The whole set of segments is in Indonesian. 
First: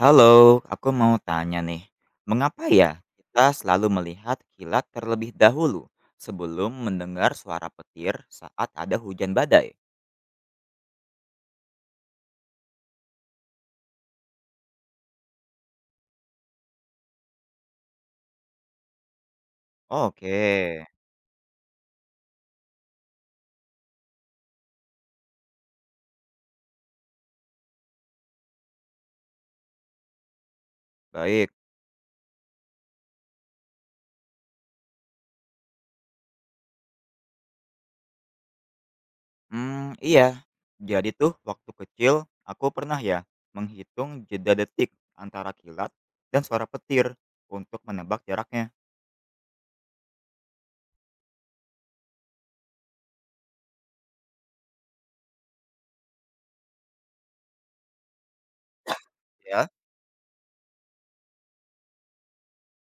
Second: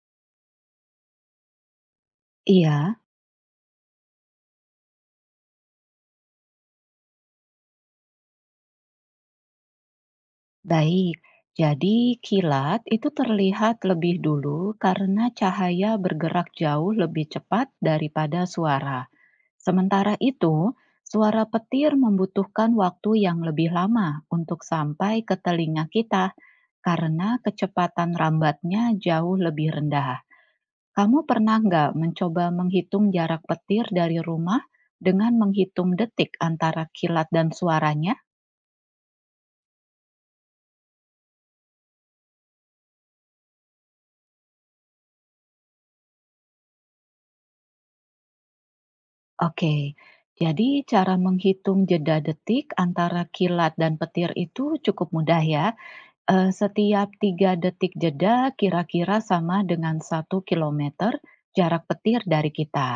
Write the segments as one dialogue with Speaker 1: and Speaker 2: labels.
Speaker 1: Halo, aku mau tanya nih, mengapa ya
Speaker 2: Iya,
Speaker 1: kita selalu melihat kilat terlebih dahulu sebelum mendengar suara petir saat ada hujan badai?
Speaker 2: baik. Jadi kilat itu terlihat lebih dulu karena cahaya bergerak jauh lebih cepat daripada suara. Sementara
Speaker 1: Oke,
Speaker 2: itu, suara petir membutuhkan waktu yang lebih lama untuk sampai ke telinga kita karena kecepatan rambatnya jauh lebih rendah. Kamu
Speaker 1: baik.
Speaker 2: pernah nggak mencoba menghitung jarak petir dari rumah dengan menghitung detik antara kilat dan suaranya?
Speaker 1: Hmm, iya. Jadi tuh waktu kecil aku pernah ya menghitung jeda detik antara kilat dan suara petir untuk menebak jaraknya.
Speaker 2: Oke, jadi cara menghitung jeda detik antara kilat dan petir itu cukup mudah ya. Setiap 3 detik jeda kira-kira sama
Speaker 1: Ya.
Speaker 2: dengan 1 kilometer jarak petir dari kita.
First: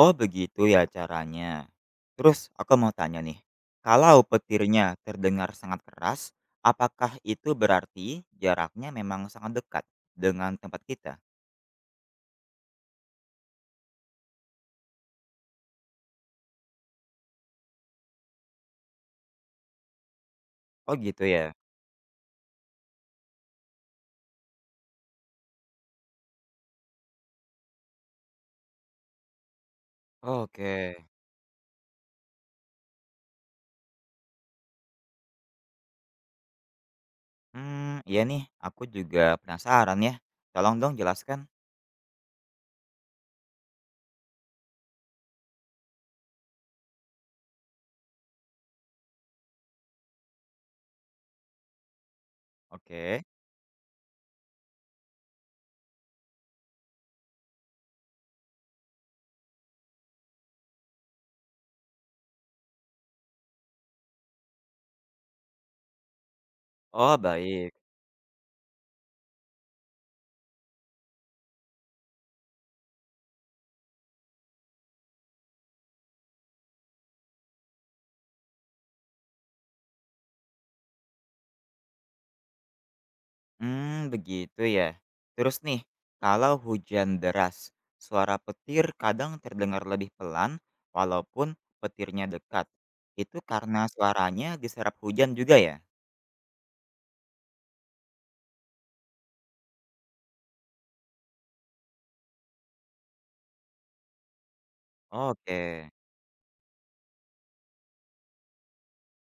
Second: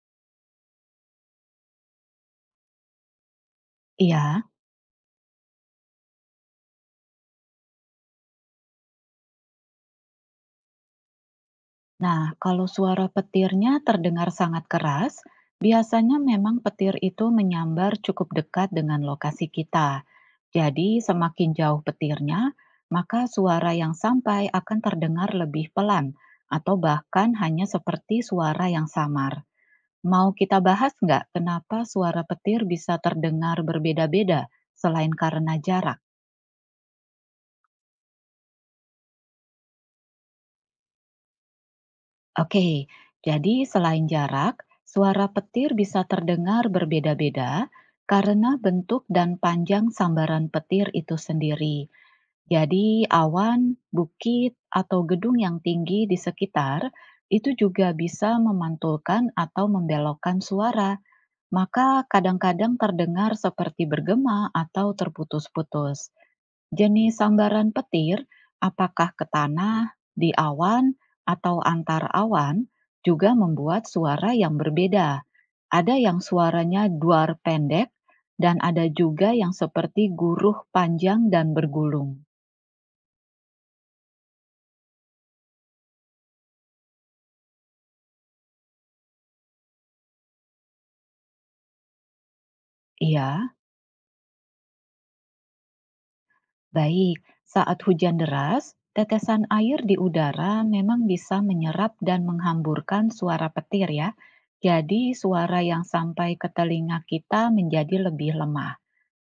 Speaker 1: Oh, begitu ya caranya. Terus aku mau tanya nih, kalau
Speaker 2: Iya.
Speaker 1: petirnya terdengar sangat keras, apakah itu berarti jaraknya memang sangat dekat dengan tempat kita?
Speaker 2: Nah, kalau suara petirnya terdengar sangat keras, biasanya memang petir itu menyambar cukup dekat dengan lokasi kita. Jadi,
Speaker 1: Oh, gitu
Speaker 2: semakin
Speaker 1: ya.
Speaker 2: jauh petirnya, maka suara yang sampai akan terdengar lebih pelan atau bahkan hanya seperti suara yang samar. Mau kita bahas
Speaker 1: Oke.
Speaker 2: nggak kenapa suara petir bisa terdengar berbeda-beda selain karena jarak?
Speaker 1: Hmm, iya nih, aku juga penasaran ya. Tolong dong jelaskan.
Speaker 2: Oke, jadi selain jarak, suara petir bisa terdengar berbeda-beda karena bentuk dan panjang sambaran petir itu sendiri. Jadi,
Speaker 1: Oke.
Speaker 2: awan, bukit, atau gedung yang tinggi di sekitar itu juga bisa memantulkan atau membelokkan suara, maka kadang-kadang terdengar seperti bergema atau terputus-putus. Jenis
Speaker 1: Oh,
Speaker 2: sambaran
Speaker 1: baik.
Speaker 2: petir, apakah ke tanah, di awan, atau antar awan, juga membuat suara yang berbeda. Ada yang suaranya duar pendek, dan ada juga yang seperti guruh panjang dan bergulung.
Speaker 1: Hmm, begitu ya. Terus nih, kalau hujan deras, suara petir kadang terdengar lebih pelan walaupun petirnya dekat. Itu
Speaker 2: Iya,
Speaker 1: karena suaranya diserap hujan juga ya?
Speaker 2: baik. Saat hujan deras, tetesan air di udara memang bisa menyerap dan menghamburkan suara petir ya. Jadi suara yang
Speaker 1: Oke.
Speaker 2: sampai ke telinga kita menjadi lebih lemah.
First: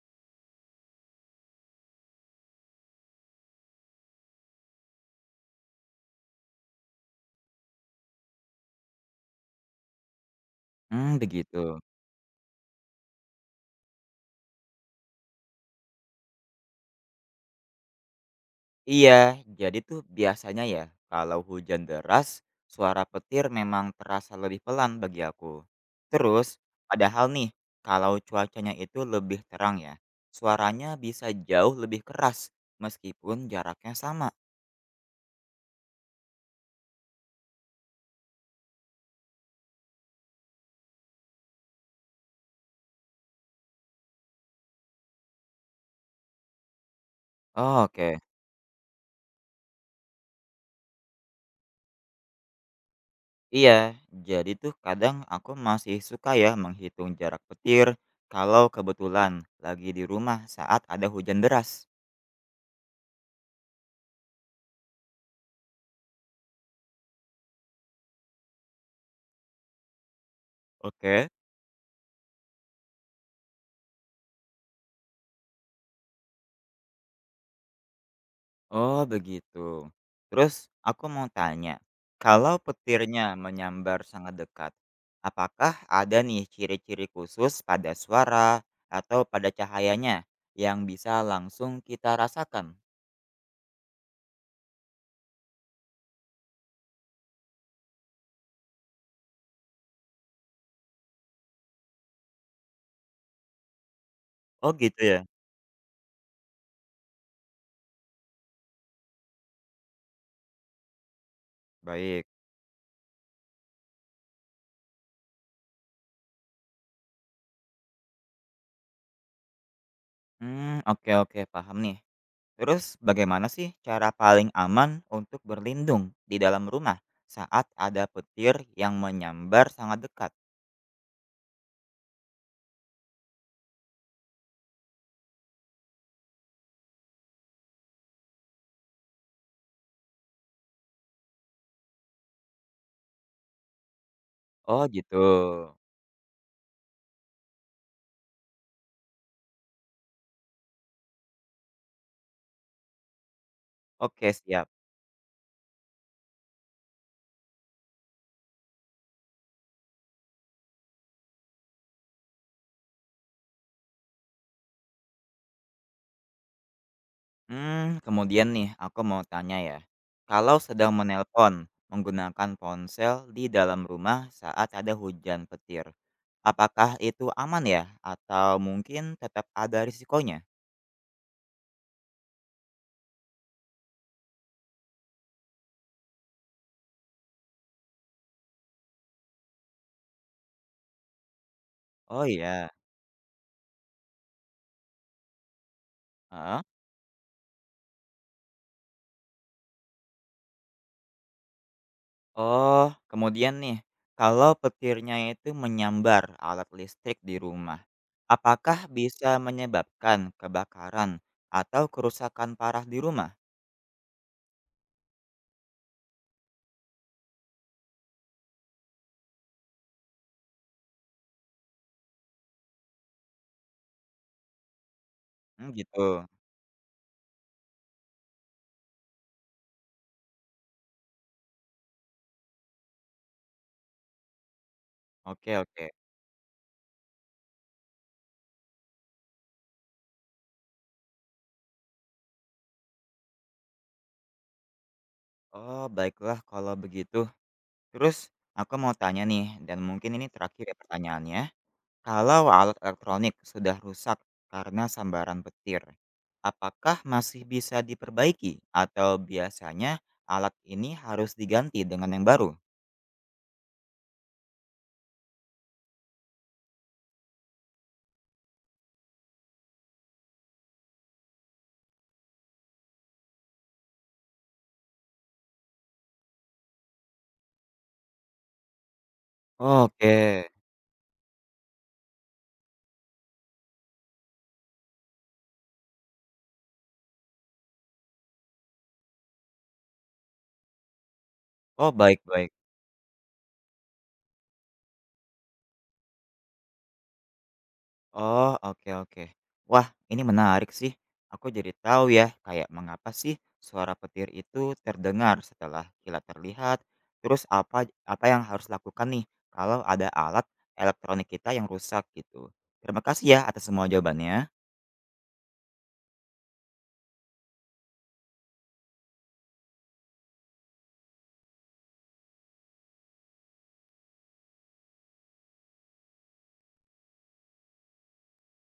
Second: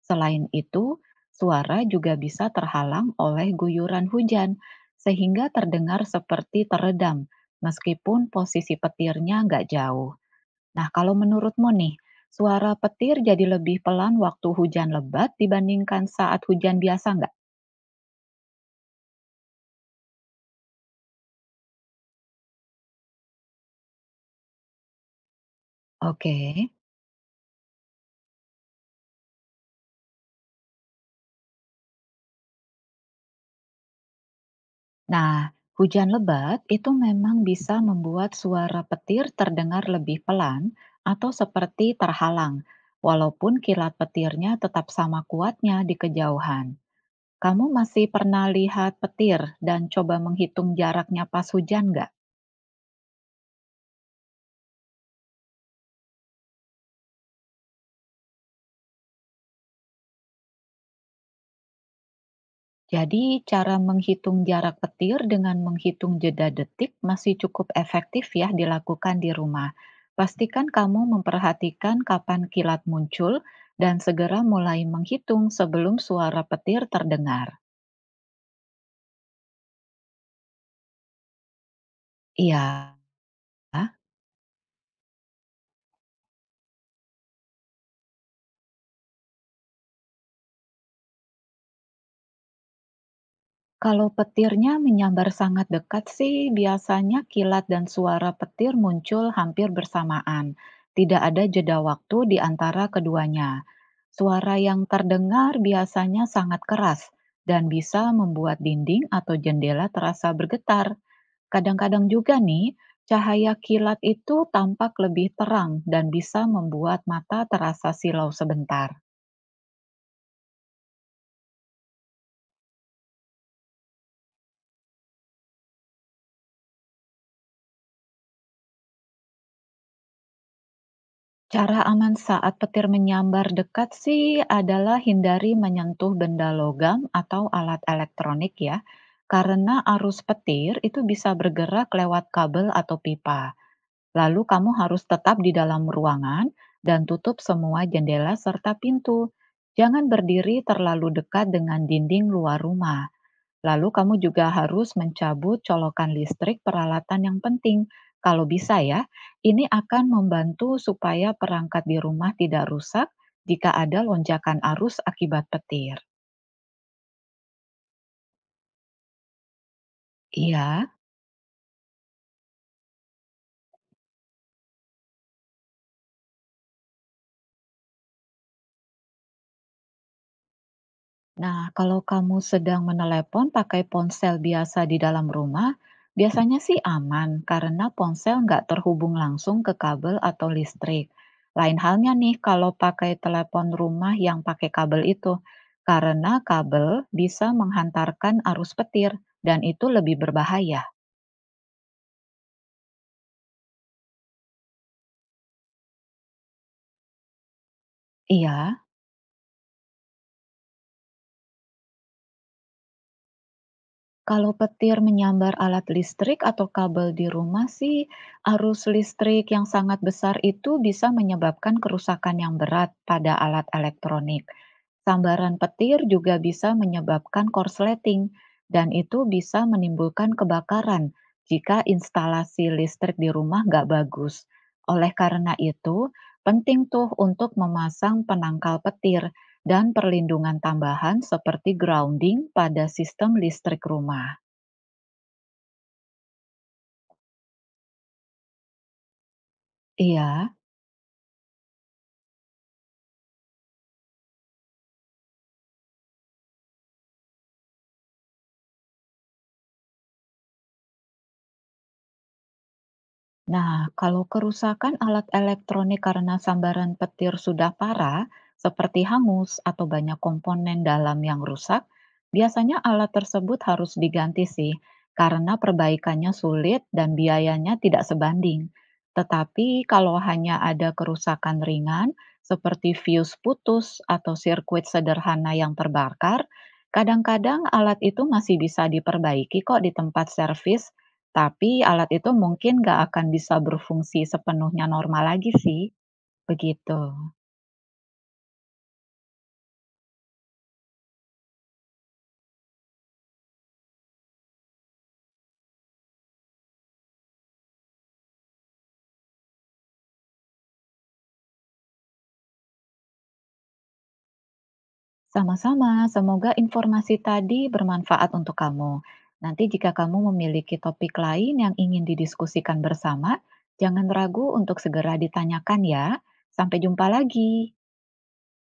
Speaker 2: Selain itu, suara juga bisa terhalang oleh guyuran hujan, sehingga terdengar seperti teredam, meskipun posisi petirnya nggak jauh. Nah, kalau
Speaker 1: Hmm,
Speaker 2: menurutmu
Speaker 1: begitu.
Speaker 2: nih, suara petir jadi lebih pelan waktu hujan lebat dibandingkan saat hujan biasa nggak?
Speaker 1: Iya, jadi tuh biasanya ya, kalau hujan deras, suara petir memang terasa lebih pelan bagi aku.
Speaker 2: Oke.
Speaker 1: Terus, padahal nih, kalau cuacanya itu lebih terang ya, suaranya bisa jauh lebih keras, meskipun jaraknya sama.
Speaker 2: Nah, hujan lebat itu memang bisa membuat suara petir terdengar lebih pelan atau seperti terhalang, walaupun kilat petirnya tetap sama kuatnya di kejauhan. Kamu
Speaker 1: Oh,
Speaker 2: masih
Speaker 1: oke,
Speaker 2: pernah lihat petir dan coba menghitung jaraknya pas hujan nggak?
Speaker 1: iya, jadi tuh kadang aku masih suka ya menghitung jarak petir kalau kebetulan lagi di rumah saat ada hujan deras.
Speaker 2: Jadi, cara menghitung jarak petir dengan menghitung jeda detik masih cukup efektif ya dilakukan di rumah. Pastikan kamu
Speaker 1: Oke.
Speaker 2: memperhatikan kapan kilat muncul dan segera mulai menghitung sebelum suara petir terdengar.
Speaker 1: Oh, begitu. Terus aku mau tanya, kalau
Speaker 2: Iya.
Speaker 1: petirnya menyambar sangat dekat, apakah ada nih ciri-ciri khusus pada suara atau pada cahayanya yang bisa langsung kita rasakan?
Speaker 2: Kalau petirnya menyambar sangat dekat sih, biasanya kilat dan suara petir muncul hampir bersamaan. Tidak ada jeda waktu di antara keduanya. Suara
Speaker 1: Oh,
Speaker 2: yang
Speaker 1: gitu ya?
Speaker 2: terdengar biasanya sangat keras dan bisa membuat dinding atau jendela terasa bergetar. Kadang-kadang
Speaker 1: Baik.
Speaker 2: juga nih, cahaya kilat itu tampak lebih terang dan bisa membuat mata terasa silau sebentar.
Speaker 1: Hmm, oke, oke, paham nih. Terus bagaimana sih cara paling aman untuk berlindung di dalam rumah saat ada petir yang menyambar sangat dekat?
Speaker 2: Cara aman saat petir menyambar dekat sih adalah hindari menyentuh benda logam atau alat elektronik ya, karena arus petir itu bisa bergerak lewat kabel atau pipa. Lalu kamu
Speaker 1: Oh,
Speaker 2: harus
Speaker 1: gitu.
Speaker 2: tetap di dalam ruangan dan tutup semua jendela serta pintu. Jangan berdiri terlalu dekat dengan dinding luar rumah. Lalu kamu
Speaker 1: Oke,
Speaker 2: juga
Speaker 1: siap.
Speaker 2: harus mencabut colokan listrik peralatan yang penting. Kalau bisa ya, ini akan membantu supaya perangkat di rumah tidak rusak jika ada lonjakan arus akibat petir.
Speaker 1: Kemudian nih aku mau tanya ya, kalau sedang
Speaker 2: Iya.
Speaker 1: menelpon menggunakan ponsel di dalam rumah saat ada hujan petir, apakah itu aman ya? Atau mungkin tetap ada risikonya?
Speaker 2: Nah, kalau kamu sedang menelepon pakai ponsel biasa di dalam rumah, biasanya sih aman karena ponsel nggak terhubung langsung ke kabel atau listrik. Lain halnya
Speaker 1: Oh,
Speaker 2: nih kalau
Speaker 1: iya,
Speaker 2: pakai telepon rumah yang pakai kabel itu, karena
Speaker 1: heeh.
Speaker 2: kabel bisa menghantarkan arus petir dan itu lebih berbahaya.
Speaker 1: Oh, kemudian nih, kalau petirnya itu menyambar alat listrik di rumah,
Speaker 2: Iya.
Speaker 1: apakah bisa menyebabkan kebakaran atau kerusakan parah di rumah?
Speaker 2: Kalau petir menyambar alat listrik atau kabel di rumah sih, arus listrik yang sangat besar itu bisa menyebabkan kerusakan yang berat pada alat elektronik. Sambaran petir
Speaker 1: Gitu.
Speaker 2: juga bisa menyebabkan korsleting, dan itu bisa menimbulkan kebakaran jika instalasi listrik di rumah nggak bagus. Oleh karena
Speaker 1: Oke, oke.
Speaker 2: itu, penting tuh untuk memasang penangkal petir dan perlindungan tambahan seperti grounding pada sistem listrik rumah.
Speaker 1: Oh, baiklah kalau begitu. Terus aku mau tanya nih, dan mungkin ini
Speaker 2: Iya.
Speaker 1: terakhir ya pertanyaannya. Kalau alat elektronik sudah rusak karena sambaran petir, apakah masih bisa diperbaiki atau biasanya alat ini harus diganti dengan yang baru?
Speaker 2: Nah, kalau kerusakan alat elektronik karena sambaran petir sudah parah, seperti hangus atau banyak komponen dalam yang rusak, biasanya alat tersebut harus diganti sih, karena perbaikannya sulit dan biayanya tidak sebanding. Tetapi kalau
Speaker 1: Oke.
Speaker 2: hanya ada kerusakan ringan, seperti fuse putus atau sirkuit sederhana yang terbakar, kadang-kadang alat itu masih bisa diperbaiki kok di tempat servis. Tapi
Speaker 1: Oh,
Speaker 2: alat itu
Speaker 1: baik-baik.
Speaker 2: mungkin nggak akan bisa berfungsi sepenuhnya normal lagi sih, begitu.
Speaker 1: Oh, oke, oke. Wah, ini menarik sih. Aku jadi tahu ya, kayak mengapa sih suara petir itu terdengar setelah kilat terlihat. Terus apa apa yang harus lakukan nih kalau ada alat elektronik kita yang rusak gitu. Terima kasih ya atas semua jawabannya.
Speaker 2: Sama-sama, semoga informasi tadi bermanfaat untuk kamu. Nanti jika kamu memiliki topik lain yang ingin didiskusikan bersama, jangan ragu untuk segera ditanyakan ya. Sampai jumpa lagi.